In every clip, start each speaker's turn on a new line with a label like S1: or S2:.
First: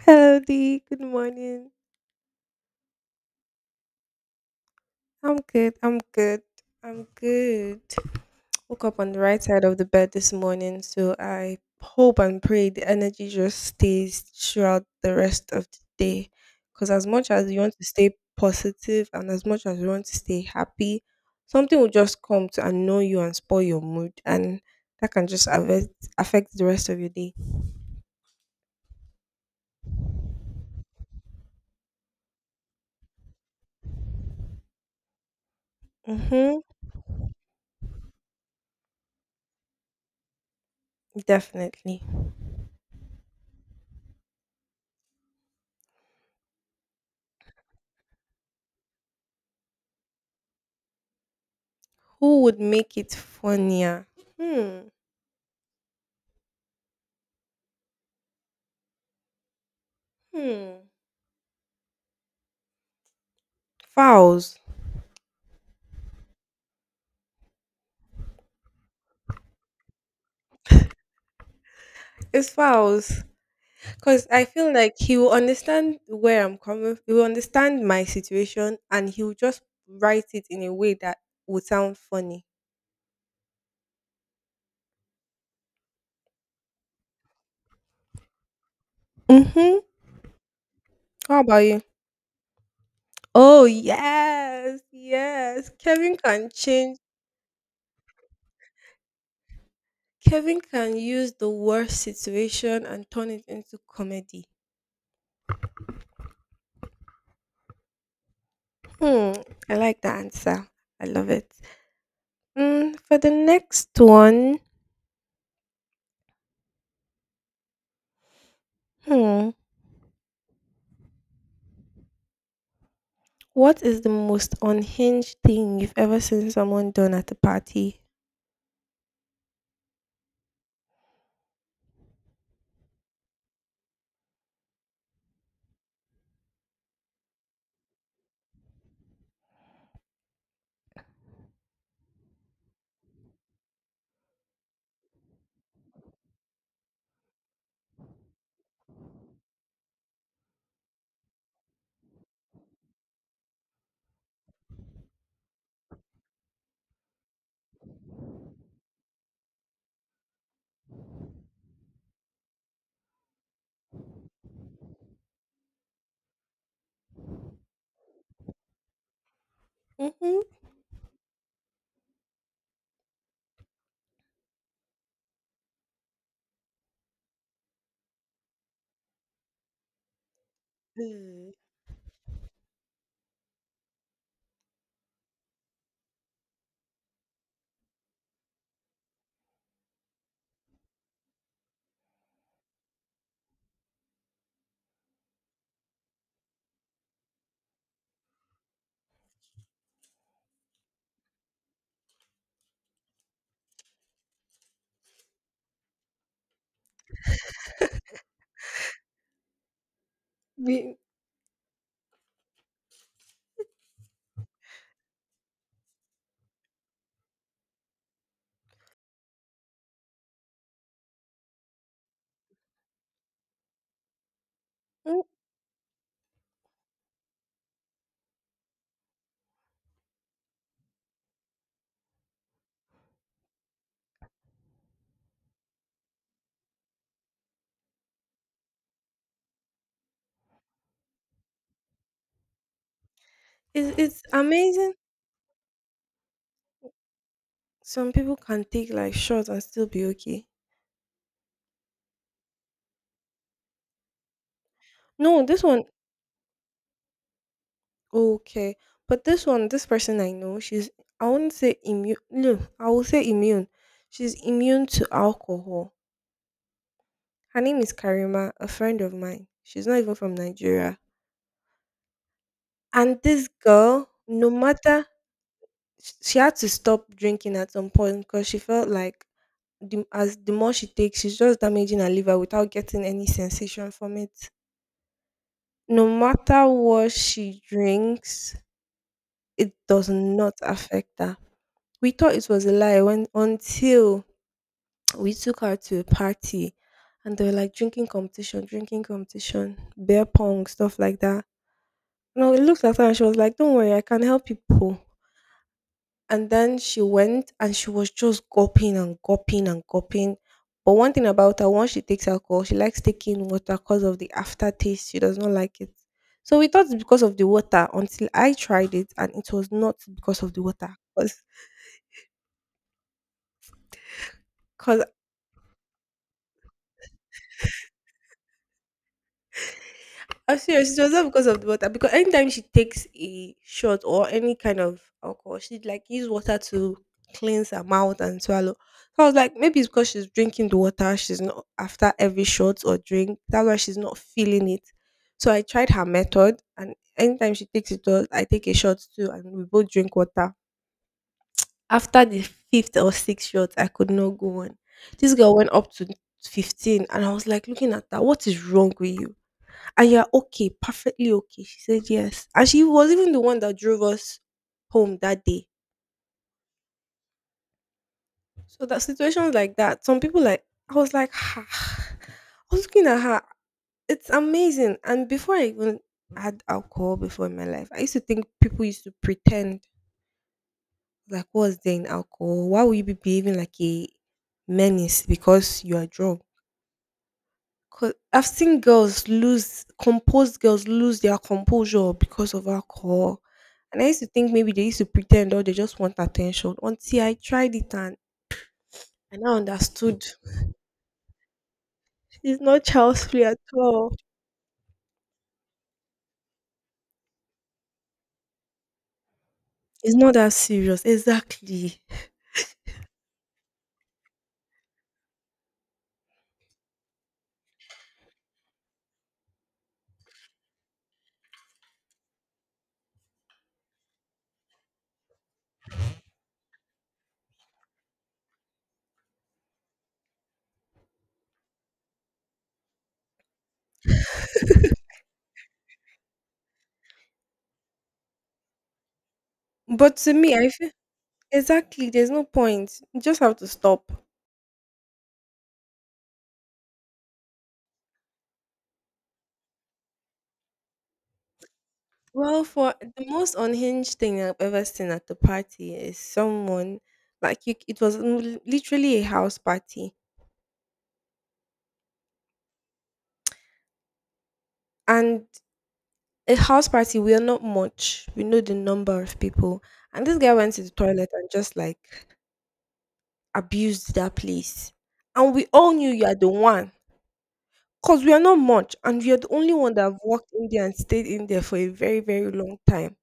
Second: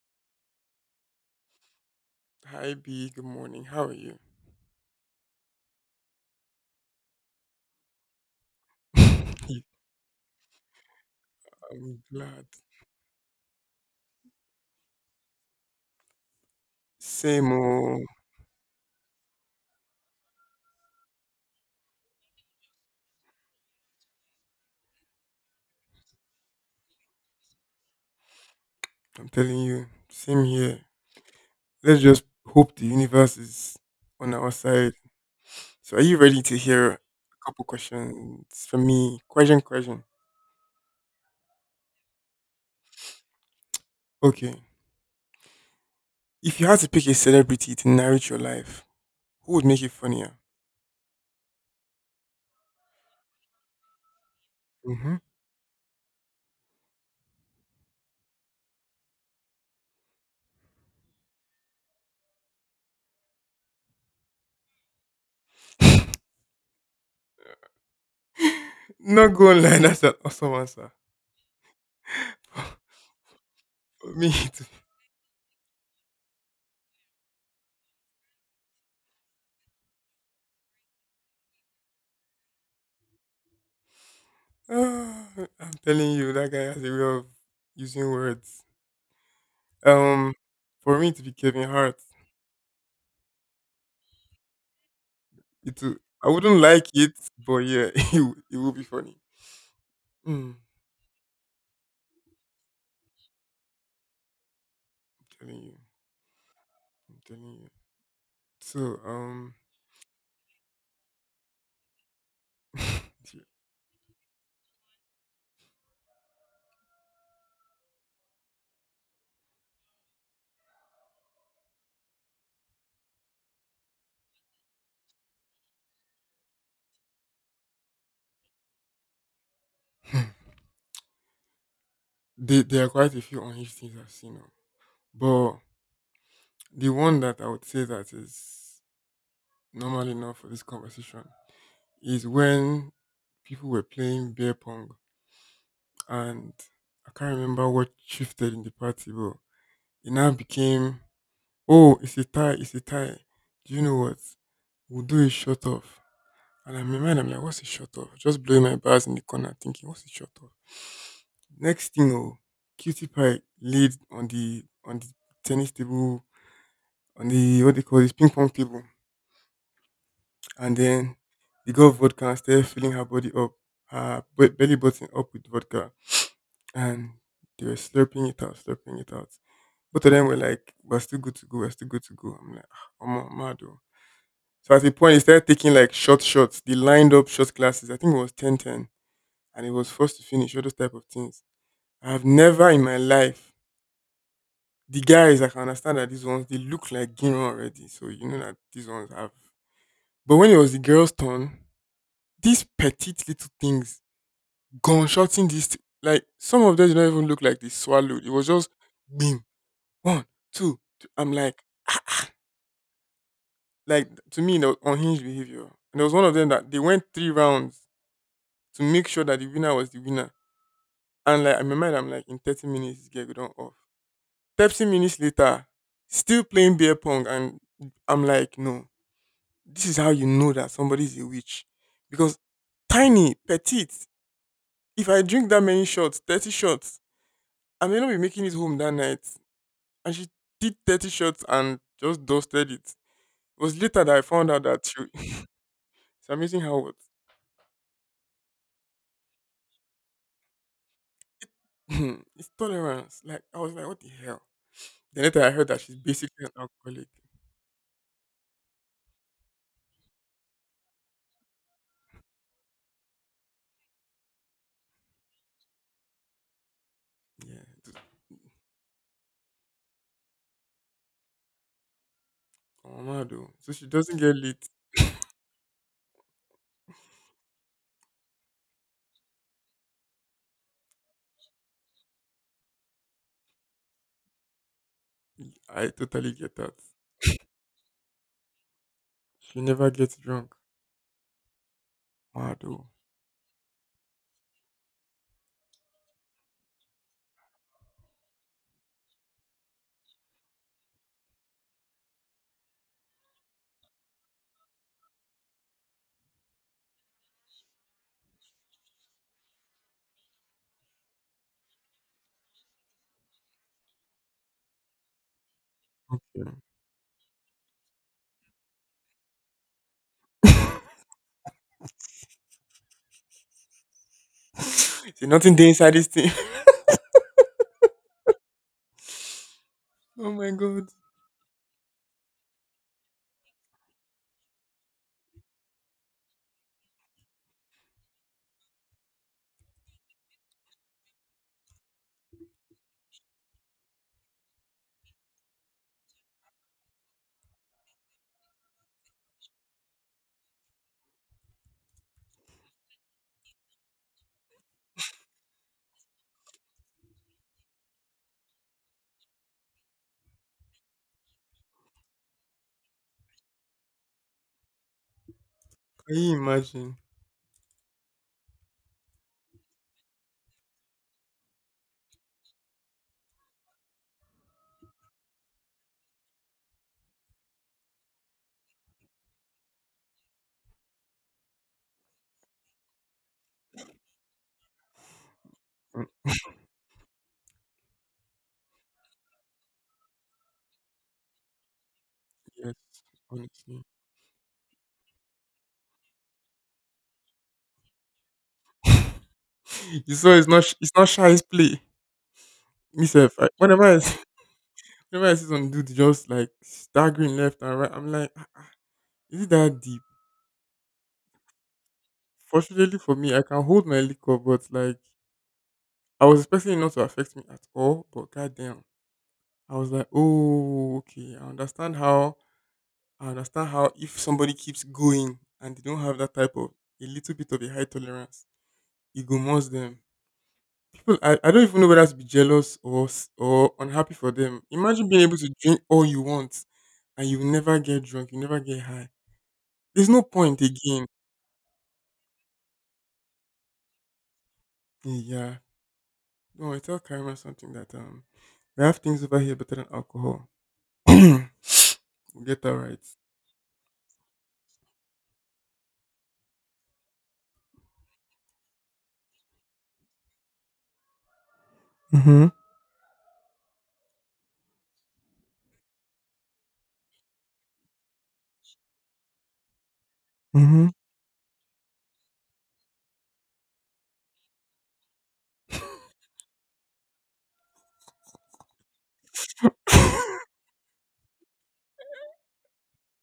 S1: Hello. Good morning.
S2: Hi B, good morning. How are you?
S1: I'm good. I'm good. I'm good. Woke up on the right
S2: I'm
S1: side of the bed this morning, so I hope and
S2: glad.
S1: pray the energy just stays throughout the rest of the day. Because as much as
S2: Same
S1: you want to
S2: old.
S1: stay positive and as much as you want to stay happy, something will just come to annoy you and spoil your mood, and that can just affect the rest of your day.
S2: I'm telling you, same here. Let's just hope the universe is on our side. So are you ready to
S1: Mm-hmm.
S2: hear a couple questions from me? Question, question.
S1: Definitely.
S2: Okay. If you had to pick a celebrity to narrate your life, who would make it funnier?
S1: Who would make it funnier? Hmm.
S2: Hmm.
S1: Hmm. Fowls.
S2: Not going lie, that's an awesome answer.
S1: It's fowls.
S2: For
S1: Because
S2: me,
S1: I
S2: too.
S1: feel like he will understand where I'm coming. He will understand my situation, and he will just write it in a way that would sound funny.
S2: Ah, I'm telling you, that guy has a way of using words.
S1: Mm-hmm.
S2: Um, for me to be
S1: How about
S2: Kevin
S1: you?
S2: Hart,
S1: Oh, yes. Yes.
S2: it will,
S1: Kevin
S2: I
S1: can
S2: wouldn't like
S1: change.
S2: it, but yeah, it will be funny. I'm
S1: Kevin can use the worst situation and turn it into comedy.
S2: telling you, I'm telling you. So
S1: Hmm. I like the answer. I love it. For the next one, hmm. What is the most unhinged thing you've ever seen someone done at a party?
S2: they there are quite a few unhinged things I've seen, now. But the one that I would say that is normal enough for this conversation is when people were playing beer pong, and I can't remember what shifted in the party, but it now became, oh, it's a tie, it's a tie. Do you know what? We'll do a shut off. And I'm in my mind, I'm like, what's a shut off? Just blowing my bars in the corner, thinking, what's a shut off? Next thing, oh, cutie pie laid on the tennis table, on the what they call this ping pong table,
S1: Mhm.
S2: and then the girl vodka and started filling her body up, belly button up with vodka, and they were slurping it out, slurping it out. Both of them were like, "We're still good to
S1: Mm.
S2: go, we're still good to go." I'm like, "I'm mad, oh." So at a point, they started taking like short shots. They lined up shot glasses. I think it was 10-10, and he was forced to finish all those type of things. I've never in my life the guys I can understand that these ones they look like Gino already, so you know that these ones have. But when it was the girls' turn, these petite little things gunshotting these like some of them did not even look like they swallowed. It was just boom, one, two,
S1: We
S2: two. I'm like to me, that was unhinged behavior. And there was one of them that they went three rounds to make sure that the winner was the winner. And like in my mind, I'm like, in 30 minutes, this girl go down off. 30 minutes
S1: mm,
S2: later, still playing beer pong, and I'm like, no, this is how you know that somebody's a witch. Because tiny, petite, if I drink that many shots, 30 shots, I may not be making it home that night. And she did 30 shots and just dusted it. It was later that I
S1: it's
S2: found out that
S1: amazing.
S2: she, it's amazing how what,
S1: Some people can take like shots and still be okay.
S2: it's tolerance. Like, I was like, what the hell? Then
S1: No,
S2: later I
S1: this
S2: heard that
S1: one,
S2: she's basically an alcoholic.
S1: okay, but this one, this person I know, she's I would not say immune. No, I will say immune. She's immune to alcohol.
S2: Yeah,
S1: Her name is Karima, a friend of mine. She's not even from Nigeria.
S2: oh,
S1: And
S2: mad
S1: this
S2: though. So she
S1: girl,
S2: doesn't get
S1: no
S2: lit.
S1: matter she had to stop drinking at some point because she felt like as the more she takes, she's just damaging her liver without getting any sensation from it.
S2: I
S1: No
S2: totally get
S1: matter
S2: that.
S1: what she drinks,
S2: She
S1: it
S2: never
S1: does
S2: gets drunk.
S1: not affect her. We thought it
S2: Mad
S1: was a
S2: oh.
S1: lie when until we took her to a party, and they were like drinking competition, beer pong, stuff like that. No, it looked at her and she was like, "Don't worry, I can help people." And then she went and she was just gulping and gulping and gulping. But one thing about her, once she takes alcohol, she likes taking water because of the aftertaste. She does not like it.
S2: Yeah.
S1: So we thought it's because of the water until I tried it and it was not because of the water. Because
S2: See nothing dey inside this thing. Oh my
S1: I'm
S2: god.
S1: serious. It was not because of the water. Because anytime she takes a shot or any kind of alcohol, she like use water to cleanse her mouth and swallow. So I was like, maybe it's because she's drinking the water. She's not after every shot or drink. That's why she's not feeling it. So I tried her method, and anytime she takes a shot, I take a shot too, and we both drink water. After the fifth or sixth shot, I could not go on. This girl went up to 15, and I was like, looking at her, what is wrong with you? And you're okay, perfectly okay. She said yes. And she was even the one that drove us home that day.
S2: Can you imagine?
S1: So that situations like that, some people, like, I was like, "Ah." I was looking at her. It's amazing. And before I even had alcohol before in my life, I used to think people used to pretend, like, what's there in alcohol? Why would you be behaving like a menace because you
S2: Mm,
S1: are drunk? 'Cause I've seen girls lose composed girls lose their composure because of
S2: yes,
S1: alcohol,
S2: honestly.
S1: and I used to think maybe they used to pretend or they just want attention until I tried it, and I now
S2: You
S1: understood.
S2: saw it's not shy's play.
S1: It's not
S2: Me
S1: child's
S2: sef,
S1: play at
S2: whenever I
S1: all.
S2: see— whenever I see some dude just like staggering left and right, I'm like, "Ah, is it that deep?"
S1: It's not that serious. Exactly.
S2: Fortunately for me, I can hold my liquor, but like I was expecting it not to affect me at all. But goddamn, I was like, oh okay, I understand how if somebody keeps going and they don't have that type of a little bit of a high tolerance it go must them. People, I don't even know whether to be jealous or unhappy for them. Imagine being able to drink all you want and you never get drunk, you never get high. There's
S1: But
S2: no
S1: to me,
S2: point
S1: I feel,
S2: again.
S1: exactly, there's no point. You just have to stop.
S2: Yeah. No, I tell Karima something that we have things over here better than alcohol. We'll get
S1: Well,
S2: that
S1: for
S2: right.
S1: the most unhinged thing I've ever seen at the party is someone like you. It was literally a house party,
S2: Mm-hmm.
S1: and a house party. We are not much. We know the number of people. And this guy went to
S2: Mm-hmm.
S1: the toilet and just like abused that place. And we all knew you are the one. Because we are not much. And you're the only one that have walked in there and stayed in there for a very, very long time.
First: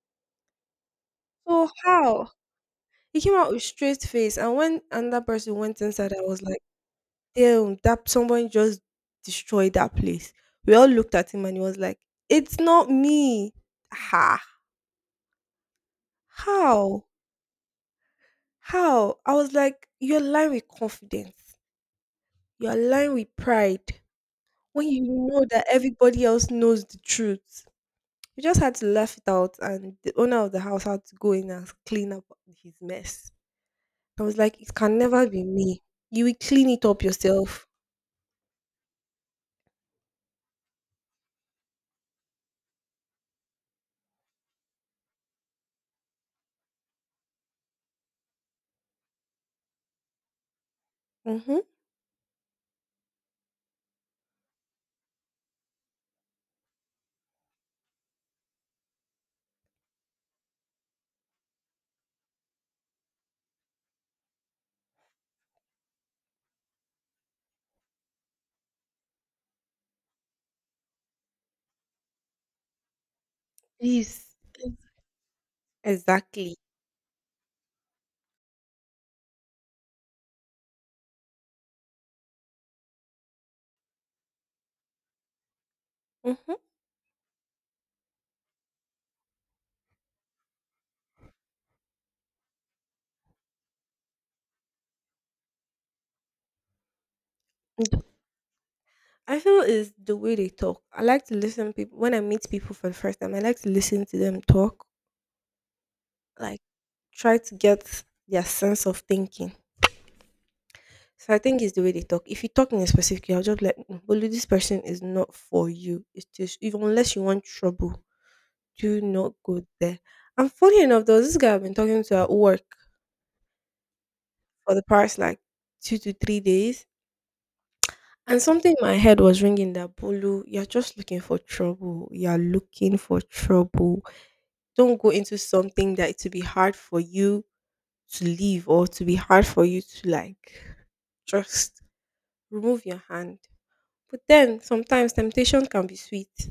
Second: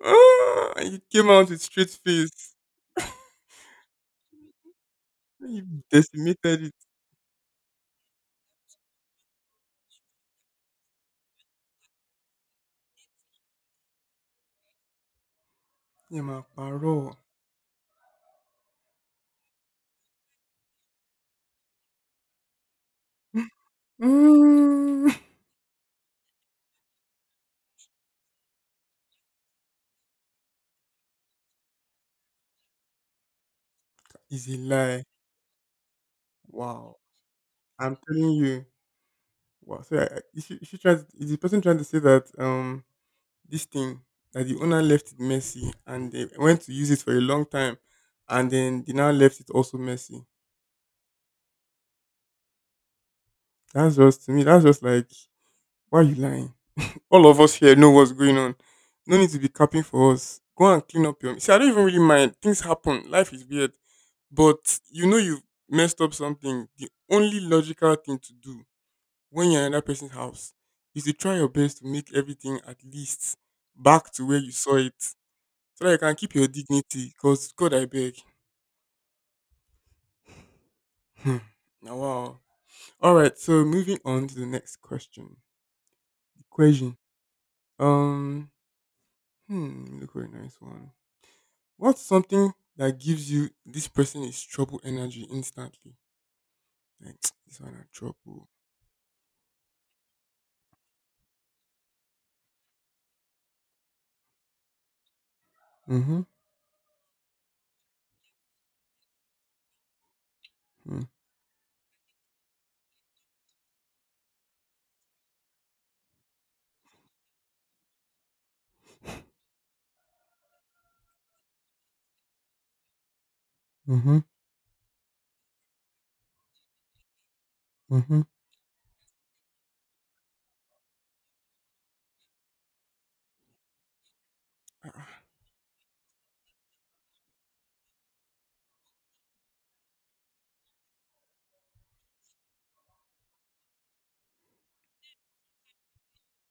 S2: Ah, and you came out with
S1: So
S2: straight
S1: how?
S2: face.
S1: He came out with straight face. And when another person went
S2: You
S1: inside, I was like,
S2: decimated it.
S1: damn, that someone just destroyed that place. We all looked at him and he was like, "It's not me." Ha.
S2: Yeah, my
S1: How?
S2: parole.
S1: How? I was like, you're lying with confidence. You're lying with pride. When you
S2: Mm.
S1: know that everybody else knows the truth. You just had to laugh it out, and the owner of the house had to go in and clean up his mess. I was
S2: Is a
S1: like, it can
S2: lie.
S1: never be me. You will clean it
S2: Wow.
S1: up yourself.
S2: I'm telling you. Wow. So is she trying? Is the person trying to say that this thing that the owner left it messy and they went to use it for a long time, and then they now left it also messy?
S1: Mm-hmm.
S2: That's just to me. That's just like why are you lying? All of us here know what's going on. No need to be capping for us. Go and clean up your. See, I don't even really mind. Things happen. Life is weird, but you know you've messed up something. The only logical thing to do when you're in that person's house is to try your best to make everything at least back to
S1: Please.
S2: where you saw it so that you can keep your
S1: Exactly.
S2: dignity because god I beg. Hmm. Now wow, all right, so moving on to the next question,
S1: Mm-hmm.
S2: equation. um look, very nice one. What's something that gives you this person is trouble energy instantly, like this one are trouble.
S1: I feel is the way they talk. I like to listen people when I meet people for the first time. I like to listen to them talk,
S2: Mm-hmm.
S1: like try to get their sense of thinking. So I think it's the way they talk. If you talk in a specific way, I'll just be like, "Mm, Bolu, this person is not for you. It's just, if, unless you want trouble, do not go there." And funny enough, there was this guy I've been talking to at work
S2: Mm-hmm.
S1: for the past like 2 to 3 days,
S2: Mm-hmm.
S1: and something in my head was ringing that, Bolu, you're just looking for trouble. You're looking for trouble. Don't go into something that it will be hard for you to leave or to be hard for you to like. Just remove your hand. But then sometimes temptation can be sweet.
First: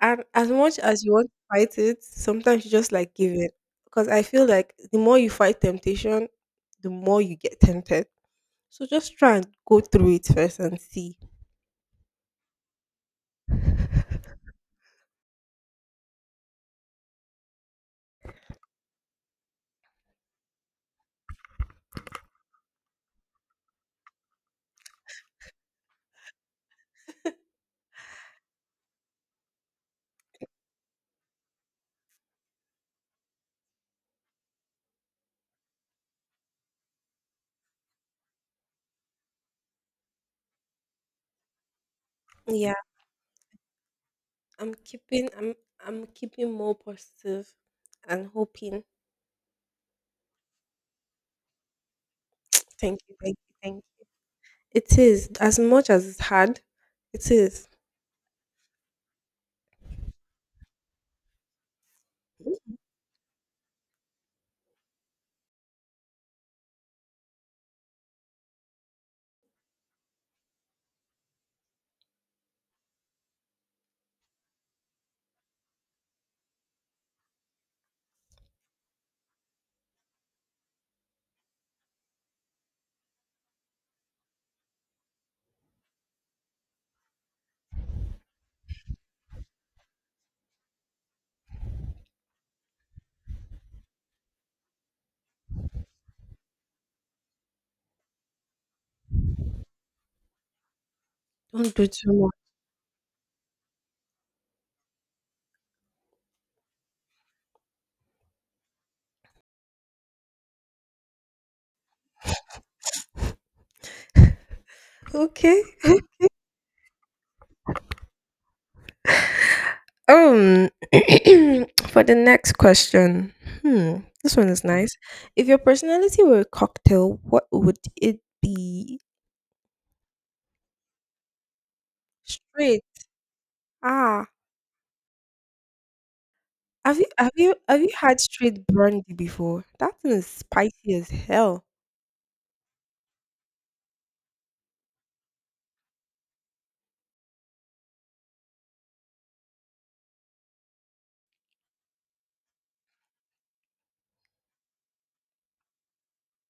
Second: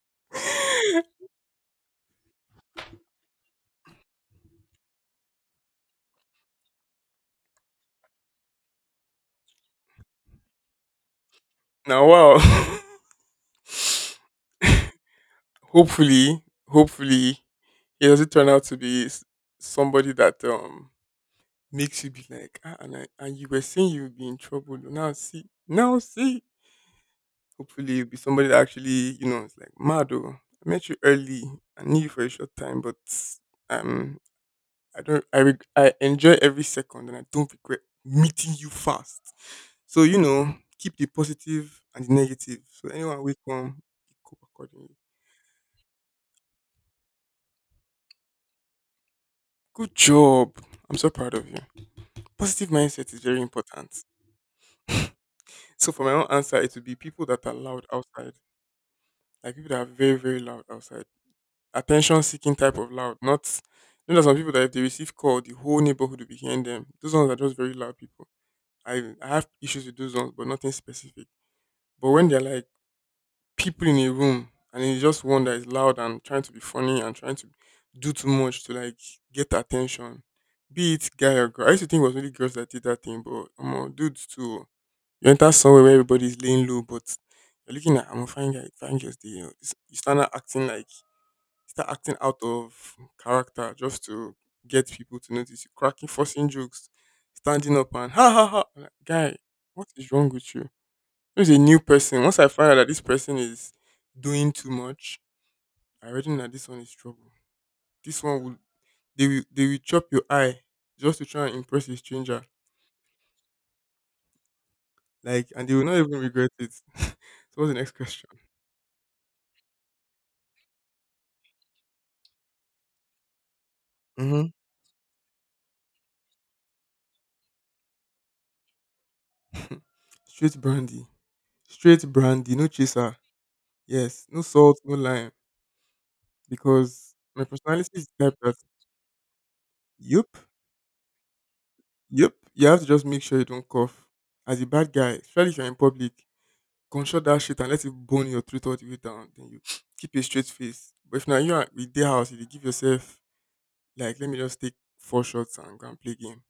S1: And as much as you want to fight it, sometimes you just like give in. Because I feel like the more you fight temptation, the more you get tempted. So just try and go through it first and see.
S2: Now wow. hopefully, hopefully, it doesn't turn out to be somebody that makes you be like, ah, and you were saying you would be in trouble. Now see, now see. Hopefully, you'll be somebody that actually, it's like, Mado, I met you early. I knew you for a short time, but um, I enjoy every second, and I don't regret meeting you fast. So keep the positive and the negative.
S1: Yeah,
S2: So anyone we come, you cope
S1: I'm
S2: accordingly.
S1: keeping I'm I'm keeping more positive and hoping.
S2: Good job. I'm so proud of you. Positive
S1: Thank
S2: mindset
S1: you,
S2: is
S1: thank
S2: very
S1: you, thank
S2: important.
S1: you. It is, as
S2: So
S1: much
S2: for
S1: as
S2: my
S1: it's
S2: own answer,
S1: hard,
S2: it would be people
S1: it
S2: that are
S1: is.
S2: loud outside, like people that are very very loud outside, attention seeking type of loud. Not there's some people that if they receive call, the whole neighborhood will be hearing them. Those ones are just very loud people. I have issues with those ones, but nothing specific. But when they're like people in a room and it's just one that is loud and trying to be funny and trying to do too much to like get attention, be it guy or girl. I used to think it was only girls that did that thing, but dudes too. You enter somewhere where everybody's laying low, but you're looking at I'm a fine guy, fine girls there. You know, you start not acting like you start acting out of character just to get people to notice you. Cracking, forcing jokes, standing up and ha ha ha. I'm like, guy, what is wrong with you? There's a
S1: Don't
S2: new
S1: do too
S2: person.
S1: much.
S2: Once I find out that this person is doing too much, I already know that this one is trouble. This one will they will they will chop your eye just to try and impress a stranger. Like
S1: Okay.
S2: and they will not even regret it. So what's the next question?
S1: Um, for the next question, hmm, this one is nice. If your personality were a cocktail, what would it be?
S2: Straight brandy, straight brandy, no
S1: Straight.
S2: chaser. Yes,
S1: Ah,
S2: no salt, no lime,
S1: have you
S2: because
S1: have
S2: my
S1: you have you
S2: personality is
S1: had
S2: the type that
S1: straight brandy before? That thing is
S2: yup,
S1: spicy as hell.
S2: yup. You have to just make sure you don't cough. As a bad guy, especially if you're in public, control that shit and let it burn your throat all the way down. Then you keep a straight face. But if now you are with their house, you dey give yourself like let me just take four shots and go and play game.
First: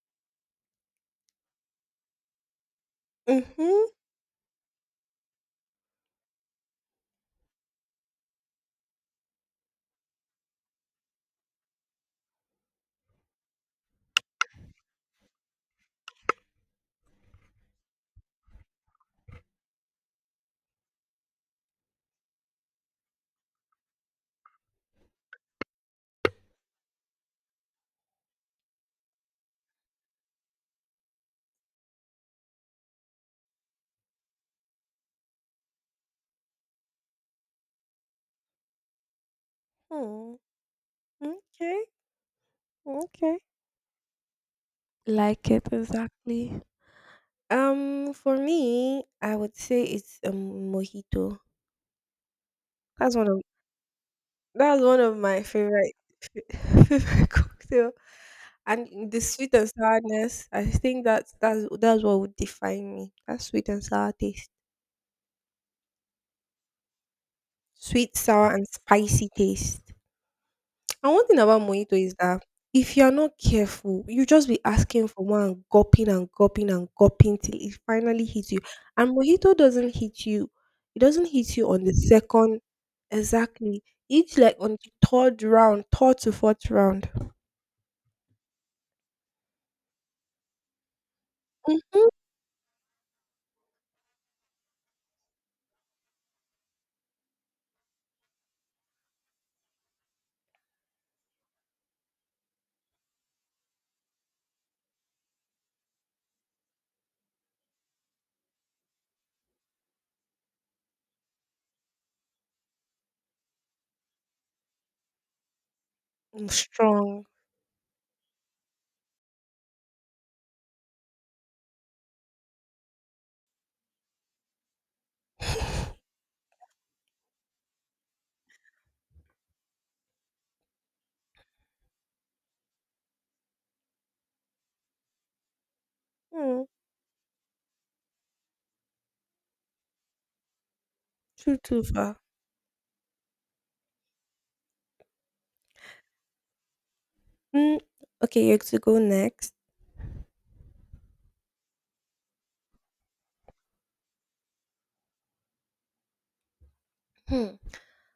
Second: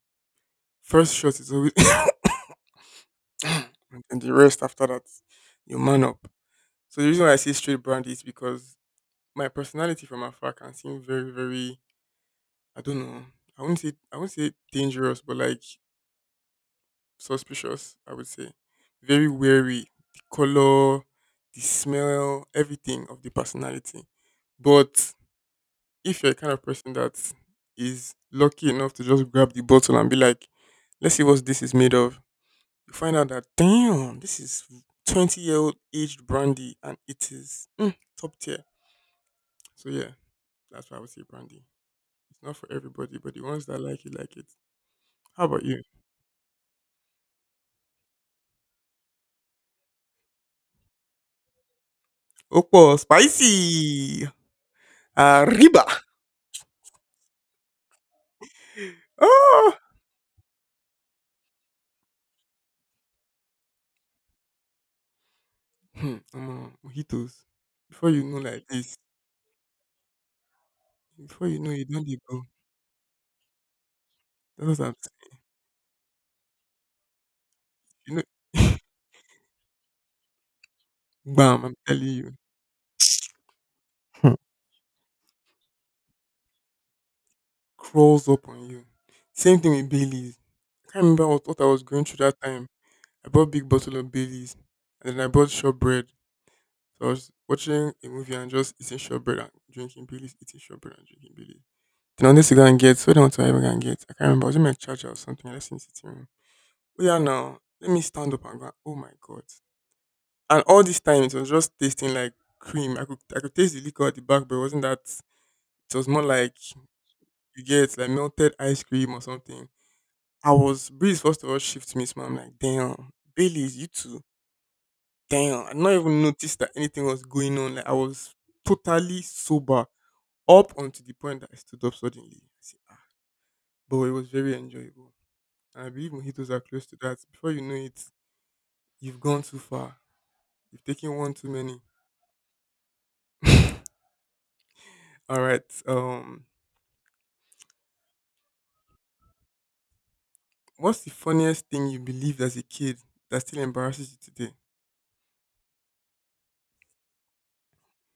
S2: First shot is always
S1: Mm-hmm.
S2: and the rest after that, you man up. So the reason why I say straight brandy is because my personality from afar can seem very, very I don't know. I wouldn't say dangerous, but like suspicious, I would say. Very wary. The color, the smell, everything of the personality. But if you're a kind of person that is lucky enough to just grab the bottle and be like, let's see what this is made of, you find out that damn, this is 20-year-old aged brandy and it is top tier. So yeah,
S1: Mm,
S2: that's why I would say brandy.
S1: okay.
S2: It's not for everybody, but
S1: Okay.
S2: the ones that like it, like it. How
S1: Like
S2: about
S1: it
S2: you?
S1: exactly. For me, I would say it's a mojito.
S2: Opo,
S1: That's one of
S2: spicy.
S1: That's one of my
S2: Arriba.
S1: favorite favorite cocktail, and the sweet and
S2: Oh.
S1: sourness. I think that's what would define me. That sweet and sour taste,
S2: Omo, mojitos. Before
S1: sweet,
S2: you know
S1: sour,
S2: like
S1: and
S2: this,
S1: spicy taste. And one thing
S2: before you
S1: about
S2: know you
S1: mojito
S2: don't
S1: is
S2: dey go.
S1: that if you are not careful, you just be
S2: That's what I'm
S1: asking for one, and gulping and gulping and gulping till it
S2: saying.
S1: finally hits you.
S2: You know,
S1: And mojito doesn't hit you. It doesn't hit
S2: bam,
S1: you
S2: I'm
S1: on the
S2: telling you.
S1: second. Exactly.
S2: Hmm.
S1: It's like on the third round, third to fourth round.
S2: Crawls up on you. Same thing with Bailey's. I can't remember what I was going through that time. I bought big bottle of Bailey's and then I bought shortbread. So I was watching a movie and just eating shortbread and drinking Bailey's, eating shortbread and drinking Bailey's. Then I wanted to go and get what I want to even go and get. I can't remember. I was in my charger or something. I left it in the sitting room. Oh yeah, now let me stand up and go. Oh my god! And all this time it was just tasting like cream. I could taste the liquor at the back, but it wasn't that. It was more
S1: Mm,
S2: like
S1: strong.
S2: you get like melted ice cream or something. I was breeze first of all shifted me, so I'm like damn, Bailey's you too. Damn, I not even noticed that anything was going on. Like I was totally sober up until the point that I stood up suddenly. But it was very enjoyable. I believe mojitos are
S1: Hmm.
S2: close to that. Before you know it, you've gone too far. You've taken one too
S1: True,
S2: many.
S1: too far.
S2: All right. Um,
S1: Mm, okay, you're to go next.
S2: what's the funniest thing you believed as a kid that still embarrasses you today?
S1: Hmm.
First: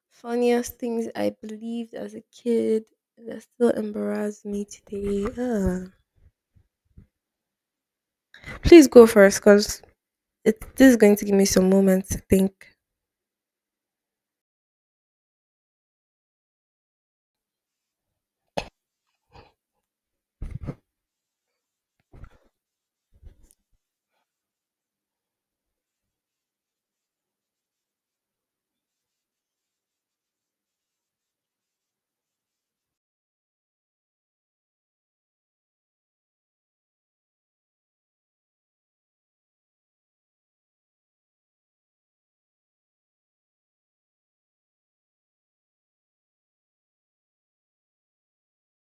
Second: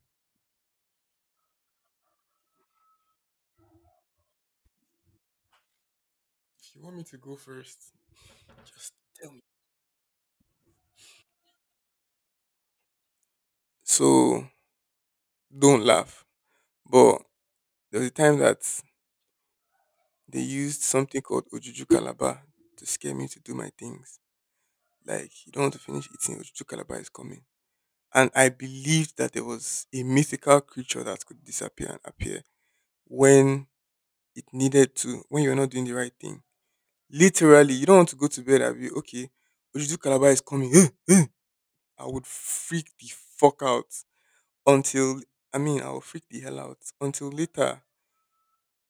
S1: Funniest things I believed as a kid that still embarrass me today. Ah.
S2: If you want me to go first,
S1: Please
S2: just
S1: go
S2: tell
S1: first,
S2: me.
S1: because it this is going to give me some moments to think.
S2: So don't laugh. But there was a time that they used something called ojuju kalaba to scare me to do my things. Like you don't want to finish eating, ojuju kalaba is coming. And I believed that there was a mythical creature that could disappear and appear when it needed to when you're not doing the right thing. Literally, you don't want to go to bed and you okay, Ojudu Calabar is coming. I would freak the fuck out until I mean I would freak the hell out until later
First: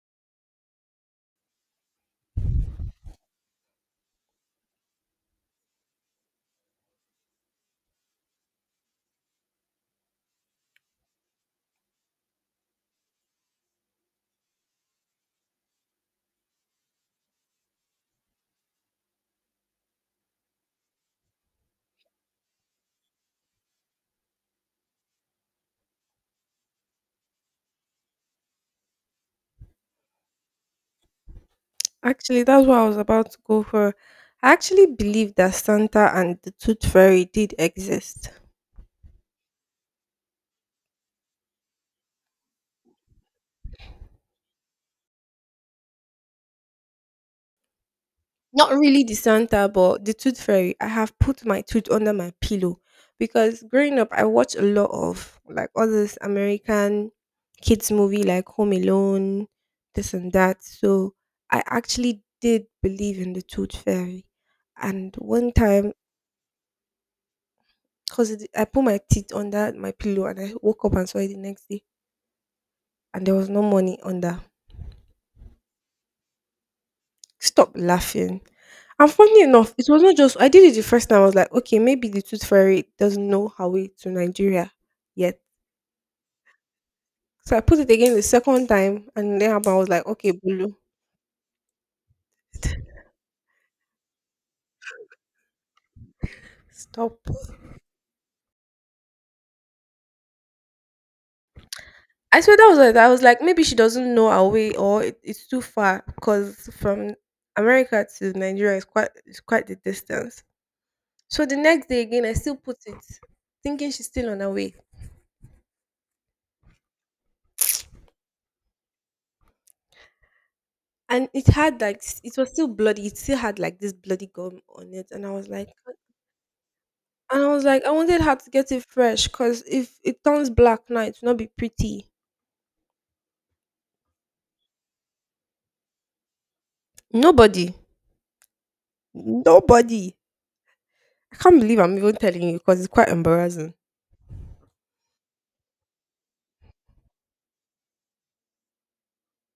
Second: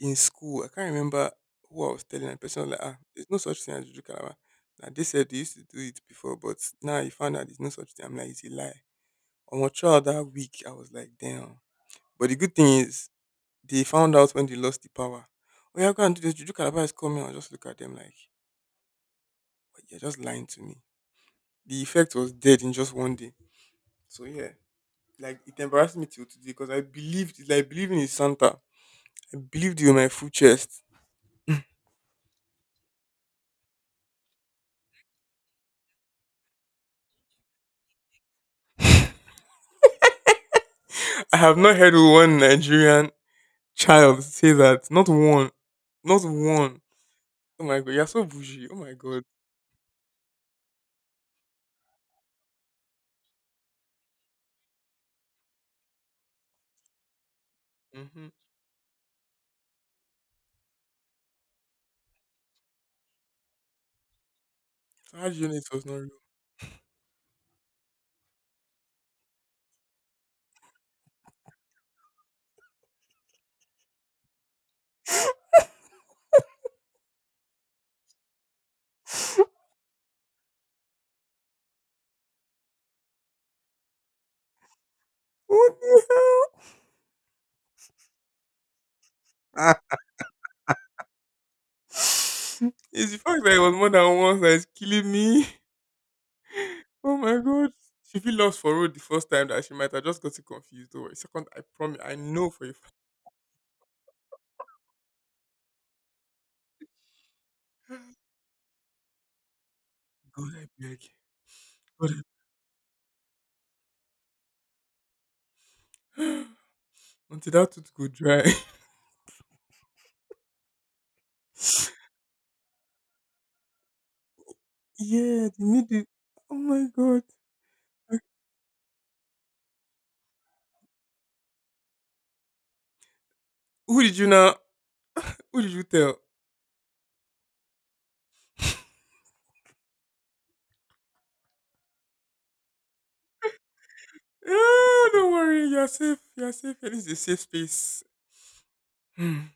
S2: in school. I can't remember who I was telling, and the person was like, ah, there's no such thing as Ojudu Calabar. Now they said they used to do it before, but now you found out there's no such thing. I'm like, it's a lie. On my trial that week, I was like, damn. But the good thing is, they found out when they lost the power. Oh yeah, go and do this. Juju Calabar is coming. I'll just look at them like, "But you're just lying to me. The effect was dead in just one day. So yeah, like it embarrassed me till today because I believed, like believing in Santa. I believed you in my full chest.
S1: Actually, that's what I was about to go for. I actually believed that Santa and the Tooth Fairy did exist.
S2: I have not heard one Nigerian child say that. Not one. Not one. Oh my god, you're so bougie.
S1: Not
S2: Oh my
S1: really the
S2: god.
S1: Santa, but the Tooth Fairy. I have put my tooth under my pillow because growing up, I watch a lot of like all this American kids movie
S2: Mm-hmm.
S1: like Home Alone, this and that. So I actually did believe in the Tooth Fairy. And
S2: So how do you
S1: one
S2: know it was
S1: time,
S2: not real?
S1: I put my teeth under my pillow and I woke up and saw it the next day, and there was no money under. Stop laughing. And funny enough, it was not just I did it the first time. I was like, okay, maybe the tooth fairy doesn't know her way to Nigeria yet.
S2: What the hell?
S1: So I put it again the second time, and then happened, I was like, okay, Bulu,
S2: It's the fact that it was more than once that is killing me. Oh
S1: stop.
S2: my god. She feel lost for road the first time that she might have just gotten confused. Don't worry. Second, I promise, I
S1: I
S2: know
S1: swear
S2: for
S1: that
S2: a
S1: was
S2: fact.
S1: it. I was like, maybe she doesn't know our way, or it's too far, because from America to Nigeria is quite the distance.
S2: God, I beg.
S1: So the next day
S2: God,
S1: again, I still put it, thinking she's still on her way.
S2: I. Until that tooth go dry.
S1: And it had it was still bloody. It still had like this bloody gum on it, and I
S2: Yeah,
S1: was
S2: they
S1: like,
S2: made it. Oh my god.
S1: and I was like, I wanted her to get it fresh, cause if it turns black now, it will not be pretty.
S2: Who did you now? Who did you tell?
S1: Nobody, nobody. I can't believe I'm even telling you, cause it's quite embarrassing.
S2: Yeah, don't worry. You're safe. You're safe. And it's a safe space. Hmm.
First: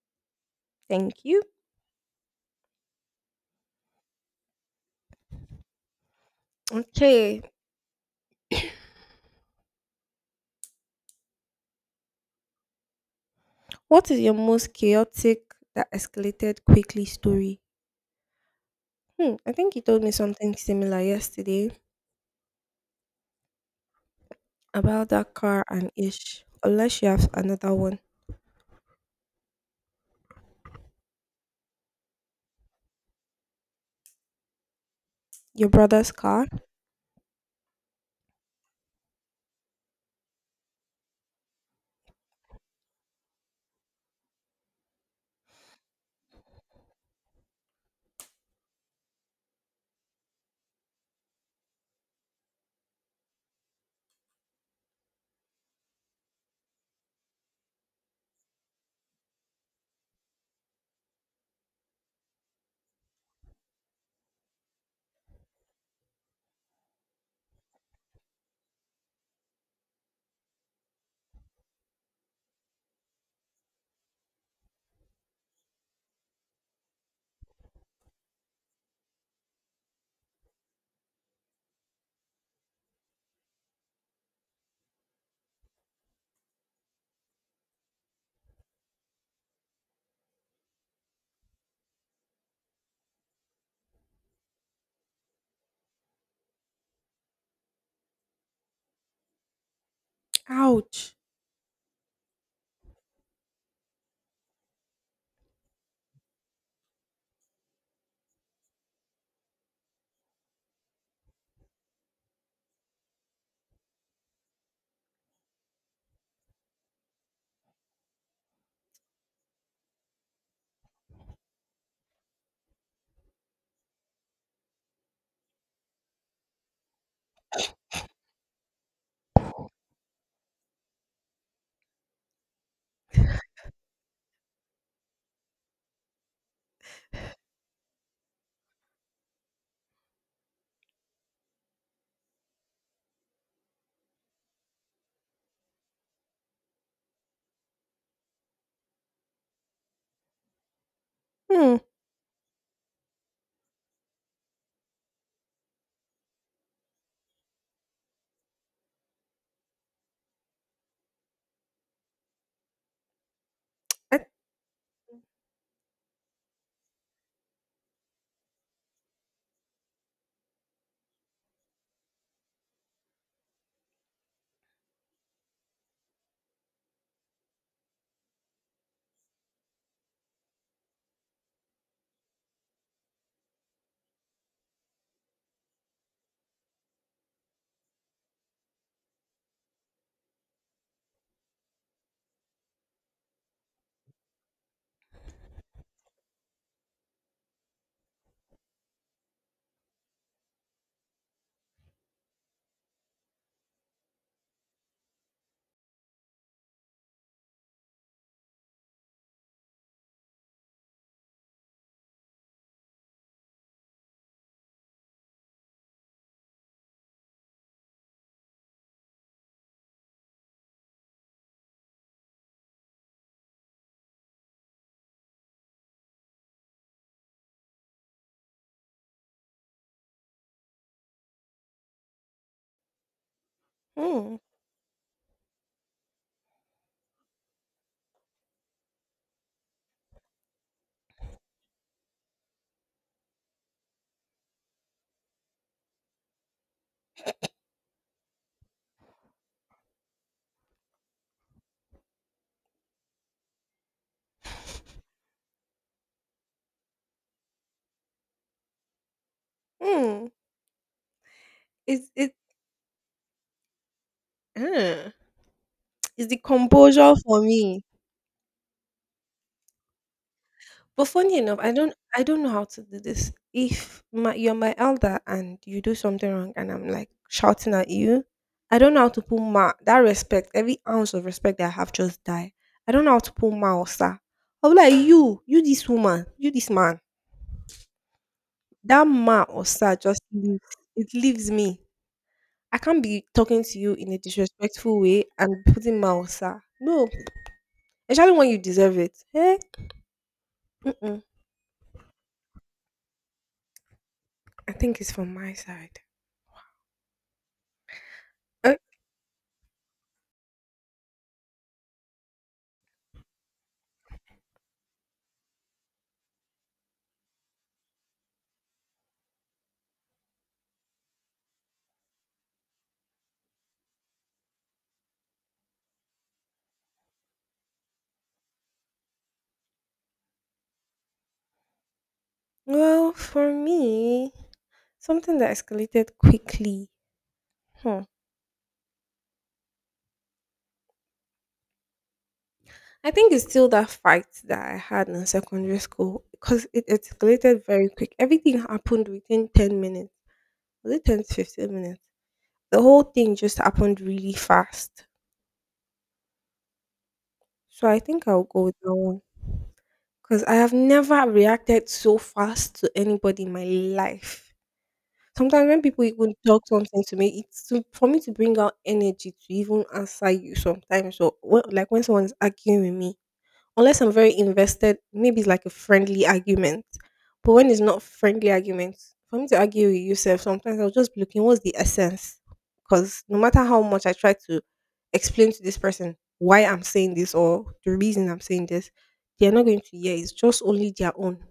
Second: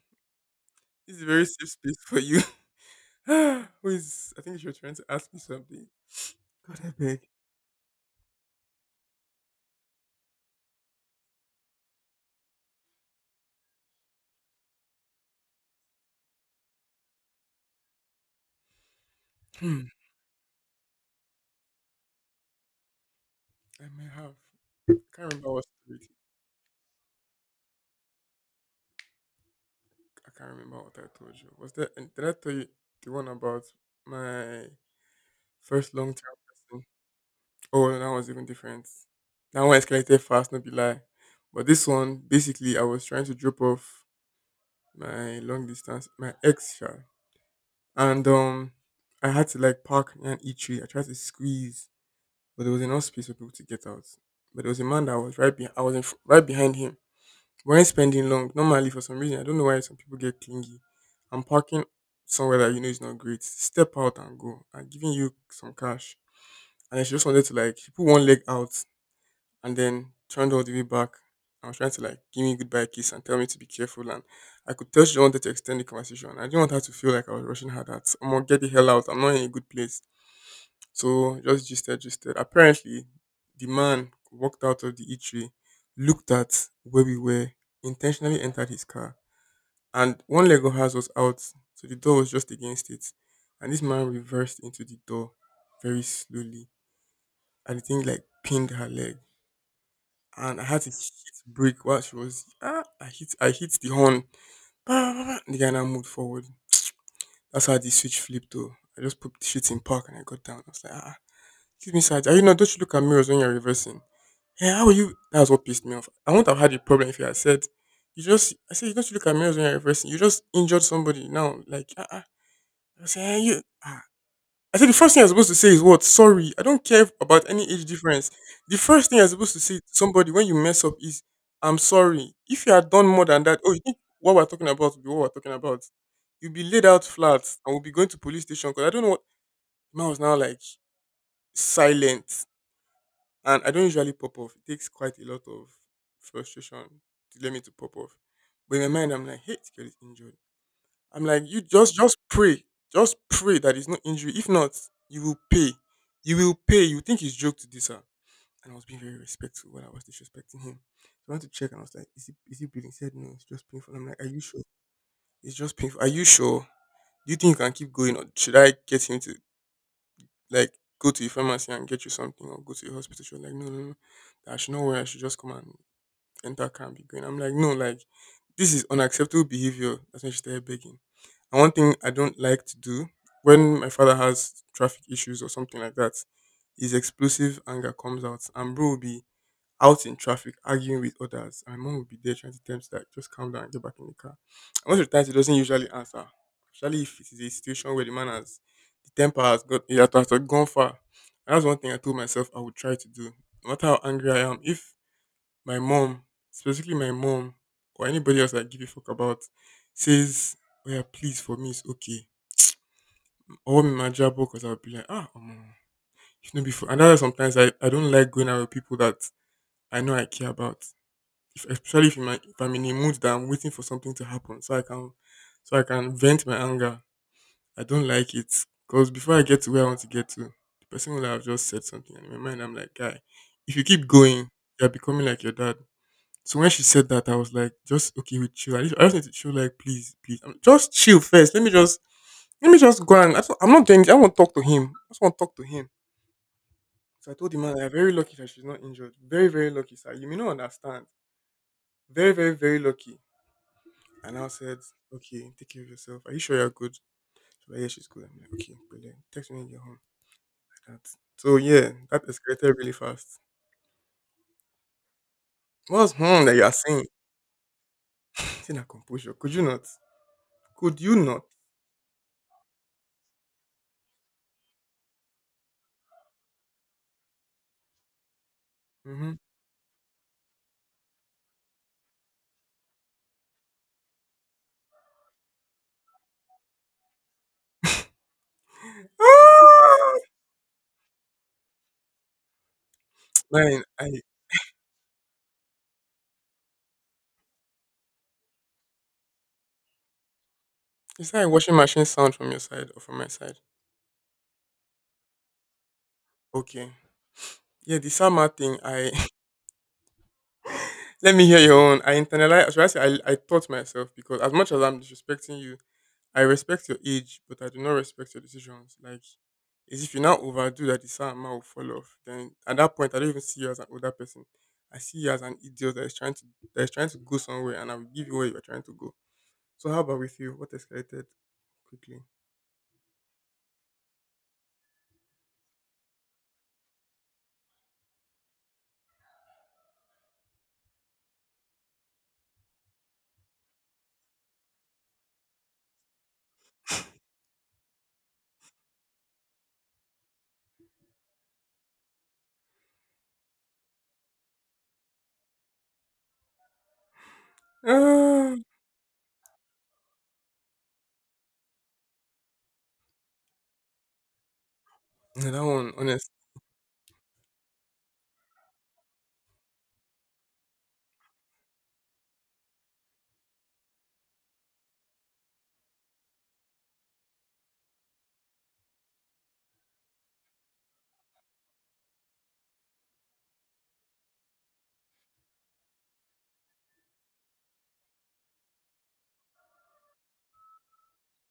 S2: This a
S1: Thank you.
S2: very safe space for you. Ah, who is? I think she was trying to ask me something. God, I beg.
S1: Okay, what is your most chaotic that escalated quickly story? Hmm, I think
S2: Hmm.
S1: you told me something similar yesterday
S2: I may have. I
S1: about
S2: can't
S1: that
S2: remember
S1: car
S2: what
S1: and
S2: story.
S1: ish. Unless you have another one,
S2: I can't remember what I told you. Was there? And did I tell you the one about my
S1: your
S2: first
S1: brother's
S2: long term
S1: car.
S2: person? Oh, no, that one was even different. That one escalated fast, not be lie. But this one, basically, I was trying to drop off my long distance, my ex, sha. And I had to like park near an eatery. I tried to squeeze, but there was enough space for people to get out. But there was a man that was right behind. I was in, right behind him. But when spending long, normally for some reason, I don't know why some people get clingy. I'm parking somewhere that you know is not great. Step out and go. I'm giving you some cash. And then she just wanted to like she put one leg out and then turned all the way back. I was trying to like give me a goodbye kiss and tell me to be careful, and I could tell she wanted to extend the conversation. I didn't want her to feel like I was rushing her that I'm gonna get the hell out. I'm not in a good place. So just gisted, gisted. Apparently, the man walked out of the eatery, looked at where we were, intentionally entered his car, and one leg of ours was out, so the door was just against it. And this man reversed into the door very slowly, and the thing like pinned her leg. And I had to hit
S1: Ouch.
S2: brake while she was ah, I hit the horn. Bah, bah, bah, and the guy now moved forward. That's how the switch flipped though. I just put the shit in park and I got down. I was like, ah, excuse me, sir. Are you not? Don't you look at mirrors when you're reversing? "Eh, how will you?" That's what pissed me off. I wouldn't have had a problem if you had said, "You just," I said, "You don't look at mirrors when you're reversing. You just injured somebody now." Like, uh. I said, "Eh, you." ah." I said the first thing I'm supposed to say is what? Sorry, I don't care about any age difference. The first thing I'm supposed to say to somebody when you mess up is, "I'm sorry." If you had done more than that, oh, you think what we're talking about will be what we're talking about? You'll be laid out flat, and we'll be going to police station because I don't know what. Man was now like silent and I don't usually pop off. It takes quite a lot of frustration to let me to pop off. But in my mind, I'm like, hey, this girl is injured. I'm like, you
S1: Hmm.
S2: just pray, just pray that it's not injury. If not, you will pay. You will pay. You think it's joke to this her. And I was being very respectful when I was disrespecting him. So I went to check and I was like, is he bleeding? He said no, it's just painful. I'm like,
S1: I
S2: are you sure? It's just painful. Are you sure? Do you think you can keep going or should I get him to? Like go to a pharmacy and get you something or go to a hospital. She was like, no, no, no, I should not worry. I should just come and enter car and be going. I'm like, no, like this is unacceptable behavior. That's when she started begging. And one thing I don't like to do when my father has traffic issues or something like that, his explosive anger comes out, and bro will be out in traffic arguing with others. And my mom would be there trying to tell me to like just calm down and get back in the car. And most of the times he doesn't usually answer. Especially if it is a situation where the man has the temper has got it has gone far. And that's one thing I told myself I would try to do. No matter how angry I am, if my mom, specifically my mom, or anybody else I give a fuck about, says, oh yeah, please for me it's okay. Or me my job because I'll be like, if not before and that's why sometimes I don't like going out with people that I know I care about if, especially if, my, if I'm in a mood that I'm waiting for something to happen, so I can vent my anger. I don't like it because before I get to where I want to get to, the person will have just said something, and in my mind, I'm like, guy, if you keep
S1: mm,
S2: going, you're becoming like your dad. So when she said that, I was like, just okay with chill. I just need to chill, like, please, please, just chill first. Let me just go and I just, I'm not doing this. I want to talk to him. I just want to talk to him. So I told the man, I'm very lucky that she's not injured. Very, very lucky, sir. You may not understand. Very, very, very lucky. And I said, okay, take care of yourself. Are you sure you're good? She's like, yeah, she's good. I'm like, okay, brilliant. Text me when you get home.
S1: mm,
S2: Like that. So yeah,
S1: it's
S2: that
S1: it
S2: escalated really fast.
S1: uh,
S2: What's
S1: it's the
S2: wrong that you are saying?
S1: composure for me.
S2: Saying that composure. Could you not? Could
S1: But
S2: you
S1: funny
S2: not?
S1: enough, I don't know how to do this. If my— you're my elder and you do something wrong and I'm like shouting at you, I don't know how to
S2: Mm-hmm.
S1: put ma— that respect, every ounce of respect that I have just die. I don't know how to put ma or sir. I'll be like you, this woman, you this man. That ma or sir
S2: Ah!
S1: just leaves— it leaves me. I can't be talking to
S2: Man,
S1: you in a
S2: I
S1: disrespectful way and putting ma or sir. No, especially when you deserve it. Eh? Mm-mm.
S2: is that a washing machine sound from your side or from my side?
S1: I think it's from my side.
S2: Okay. Yeah, the summer
S1: Uh,
S2: thing, I let me hear your own. I internalized, should I say, I taught myself because as much as I'm disrespecting you, I respect your age, but I do not respect your decisions. Like, is if you now overdo that, the same amount will fall off. Then at that point, I don't even see you as an older person. I see you as an idiot that is trying to go somewhere, and I will give you where you are trying to go. So how about with you? What escalated quickly?
S1: well, for me, something that escalated quickly. Hmm. I think it's still that fight that I had in secondary school because it escalated very quick. Everything happened within 10 minutes. Was it 10 to 15 minutes? The whole thing just happened really fast. So I think I'll go with that one because I have never reacted so fast to anybody in my life.
S2: Ah, yeah, that
S1: Sometimes when
S2: one,
S1: people
S2: honest.
S1: even talk something to me, it's for me to bring out energy to even answer you sometimes. So, like when someone is arguing with me, unless I'm very invested, maybe it's like a friendly argument. But when it's not friendly arguments, for me to argue with yourself, sometimes I'll just be looking, what's the essence? Because no matter how much I try to explain to this person why I'm saying this or the reason I'm saying this, they are not going to hear. It's just only their own.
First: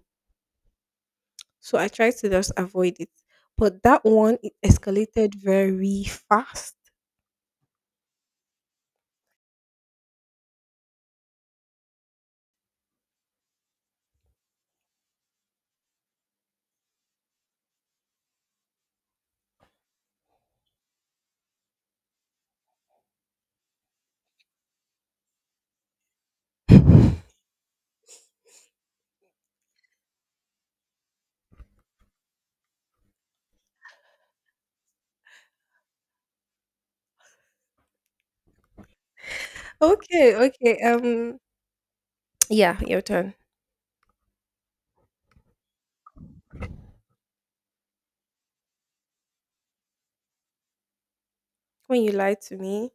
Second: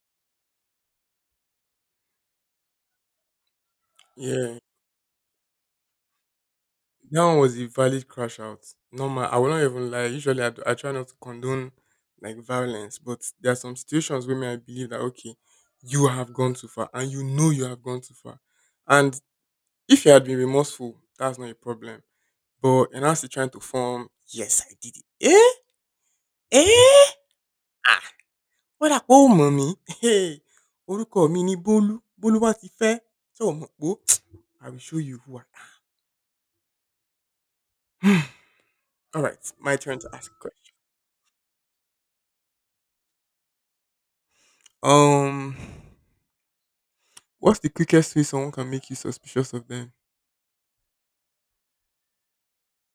S1: So I tried to just avoid it. But that one— it
S2: Yeah,
S1: escalated very fast.
S2: that one was a valid crash out. Normal. I will not even lie. Usually, I try not to condone like violence, but there are some situations where me I believe that okay, you have gone too far, and you know you have gone too far. And if you had been remorseful, that's not a problem. But and now still trying to form. Yes, I did it. Eh. Ah, what a oh mommy. Hey, orúkọ mi ni Bolu. Bolu wa ti fẹ́. So mo po, I will show you who I am. All right, my turn to ask a
S1: Okay,
S2: question.
S1: okay. Yeah, your turn.
S2: Um. What's the quickest way someone can make you suspicious of them?
S1: When you lie to me,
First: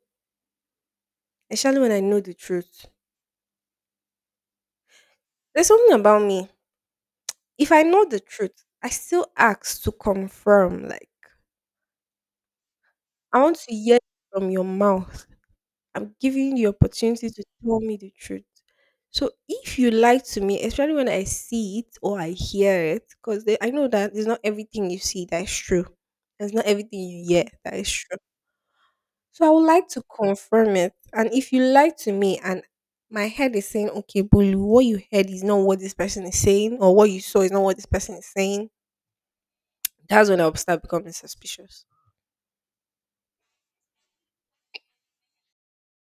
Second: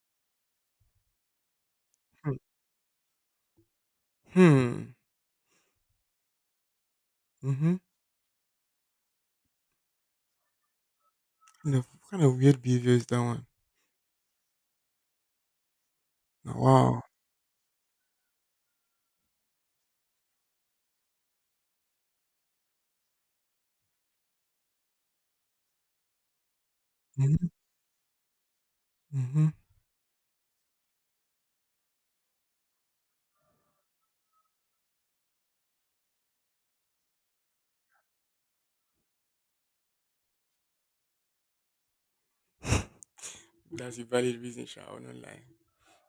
S1: especially when I know
S2: Hmm.
S1: the truth.
S2: Hmm.
S1: There's something about me. If
S2: Mm-hmm.
S1: I know the truth, I still ask to confirm. Like,
S2: Kind of, what kind of weird behavior is that
S1: I
S2: one?
S1: want to hear it from your mouth. I'm
S2: Now,
S1: giving you the
S2: wow.
S1: opportunity to tell me the truth. So if you lie to me, especially when I see it or I hear it, because I know that it's not everything you see that is true. It's not everything you hear
S2: Mm-hmm.
S1: that is true. So
S2: Mm-hmm.
S1: I would like to confirm it. And if you lie to me and my head is saying, okay, Bulu, what you heard is not what this person is saying, or what you saw is not what this person is saying, that's when I'll start becoming suspicious.
S2: That's a valid reason, Sha. I will not lie.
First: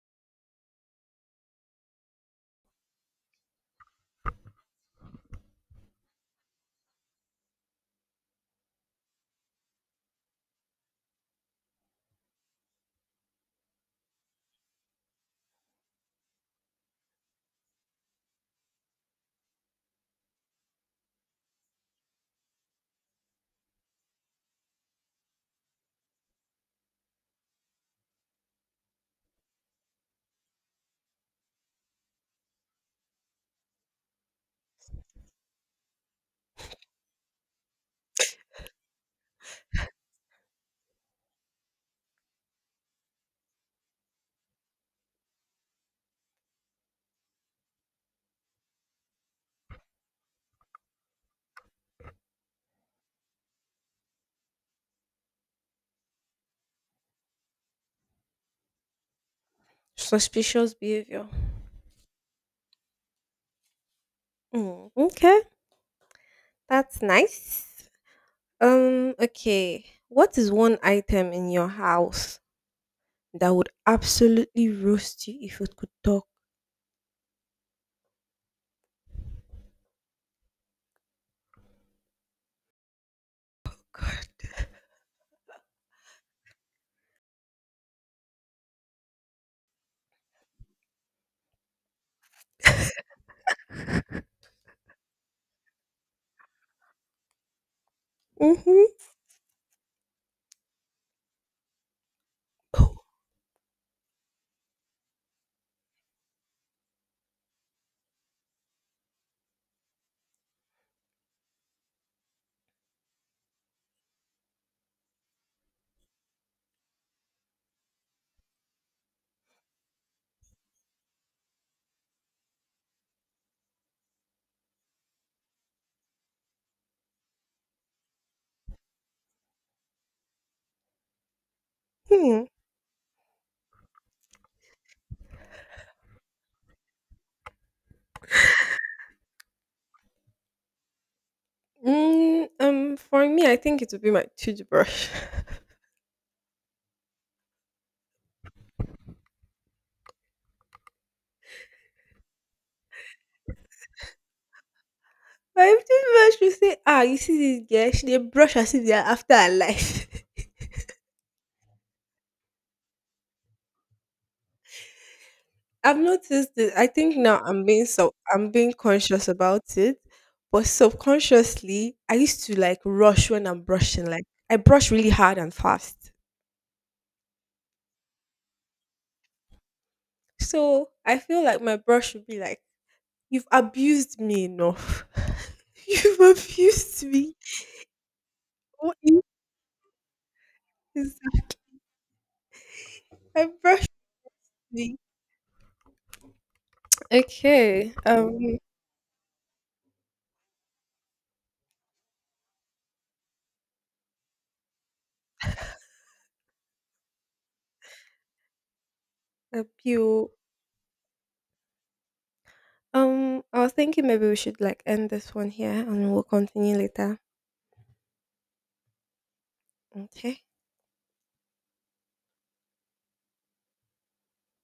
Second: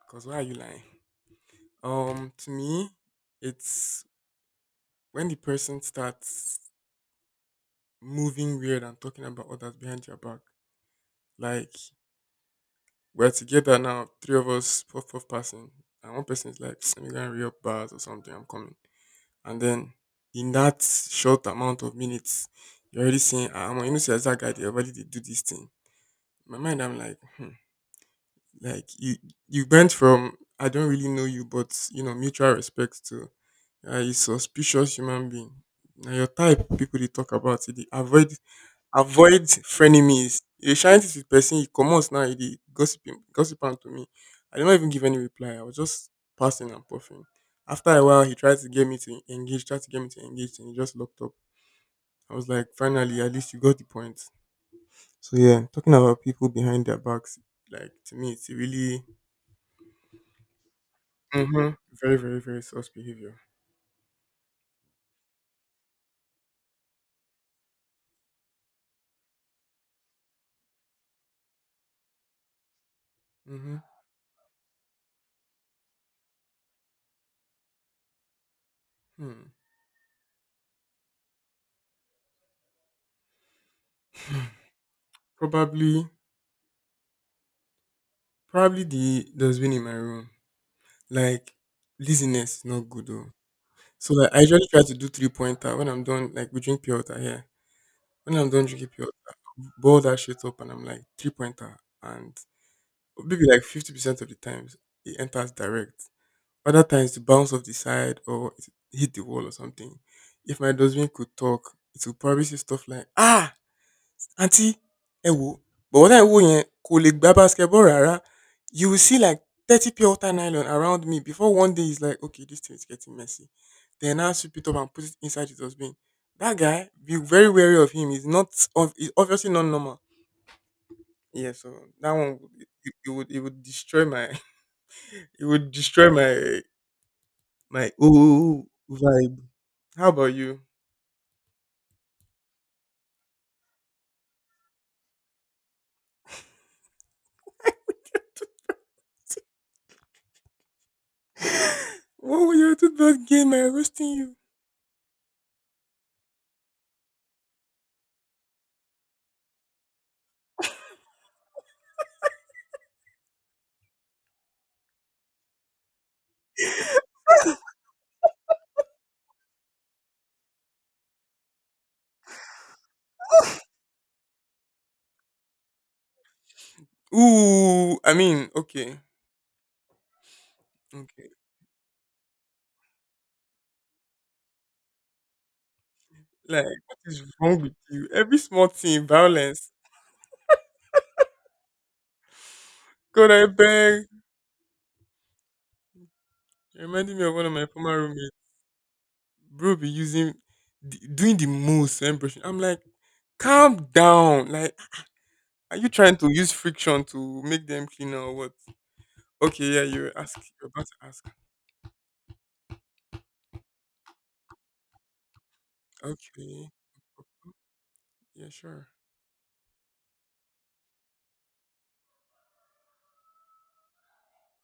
S2: Because why are you lying? To me, it's when the person starts moving weird and talking about others behind your back. Like, we're together now, three of us, puff puff passing, and one person is like, let me go and re-up bars or something, I'm coming. And then in that short amount of minutes, you're already saying, ah, man, you know, see, as that guy, they already did do this thing. In my mind, I'm like, hmm, like you went from I don't really know you, but you know, mutual respect to a suspicious human being. Now your type, people they talk about it, they avoid. Avoid frenemies. You dey shine this person, you comot now you gossiping, gossiping to me. I did not even give any reply. I was just passing and puffing. After a while, he tried to get me to engage, tried to get me to engage, and he just locked up. I was like, finally, at least you got the point. So yeah, talking about people behind their backs, like to me, it's a really
S1: Suspicious behavior.
S2: hmm very, very, very sus behavior.
S1: Mm, okay, that's nice. Okay. What is one item in your house that would
S2: Hmm.
S1: absolutely roast you if it could talk?
S2: Hmm.
S1: God.
S2: Probably, probably the dustbin in my room. Like laziness is not good though. So like I usually try to do three pointer when I'm done. Like we drink pure water here. When I'm done
S1: Mm-hmm.
S2: drinking pure water, boil that shit up, and I'm like three pointer, and maybe like 50% of the times it enters direct. Other times it bounce off the side or it hit the wall or something. If my dustbin could talk, it would probably say stuff like ah, "Aunty, ẹ wòó, bọ̀bọ́ tẹ̀ ń wò yẹn kò lè gbá basketball rárá. You will see like 30 pure water nylon around me before one day he's like, okay, this thing is getting messy. Then I'll sweep it up and put it inside his dustbin. That guy, be very wary of him. He's not, he's obviously not normal. Yeah, so that one,
S1: Hmm.
S2: would- it, it would, it would destroy my, it would destroy my, my ooh vibe. How about you?
S1: Mm, for me, I think it would be my toothbrush.
S2: What will your toothbrush game? I roasting you.
S1: My toothbrush will say, ah, you see this girl, she they brush as if they are after her life. I've noticed this. I think now I'm being so— I'm being conscious about it, but subconsciously, I used to like rush when I'm brushing. Like, I brush really hard and fast.
S2: Ooh, I mean, okay,
S1: So I
S2: okay.
S1: feel like my brush should be like, you've abused me enough. You've
S2: Like, what
S1: abused
S2: is
S1: me.
S2: wrong with you? Every small
S1: What
S2: thing,
S1: is
S2: violence.
S1: this?
S2: God, I
S1: I brushed
S2: beg.
S1: me.
S2: It reminded me of one of my
S1: Okay.
S2: former roommates.
S1: Um,
S2: Bro, be doing the most when brushing. I'm like, calm down. Like, are you trying to use friction to make them cleaner or what? Okay, yeah, you
S1: appeal.
S2: ask. You're about to ask.
S1: Um, I was thinking maybe we should like end this one here and we'll
S2: Okay,
S1: continue later.
S2: yeah, sure.
S1: Okay.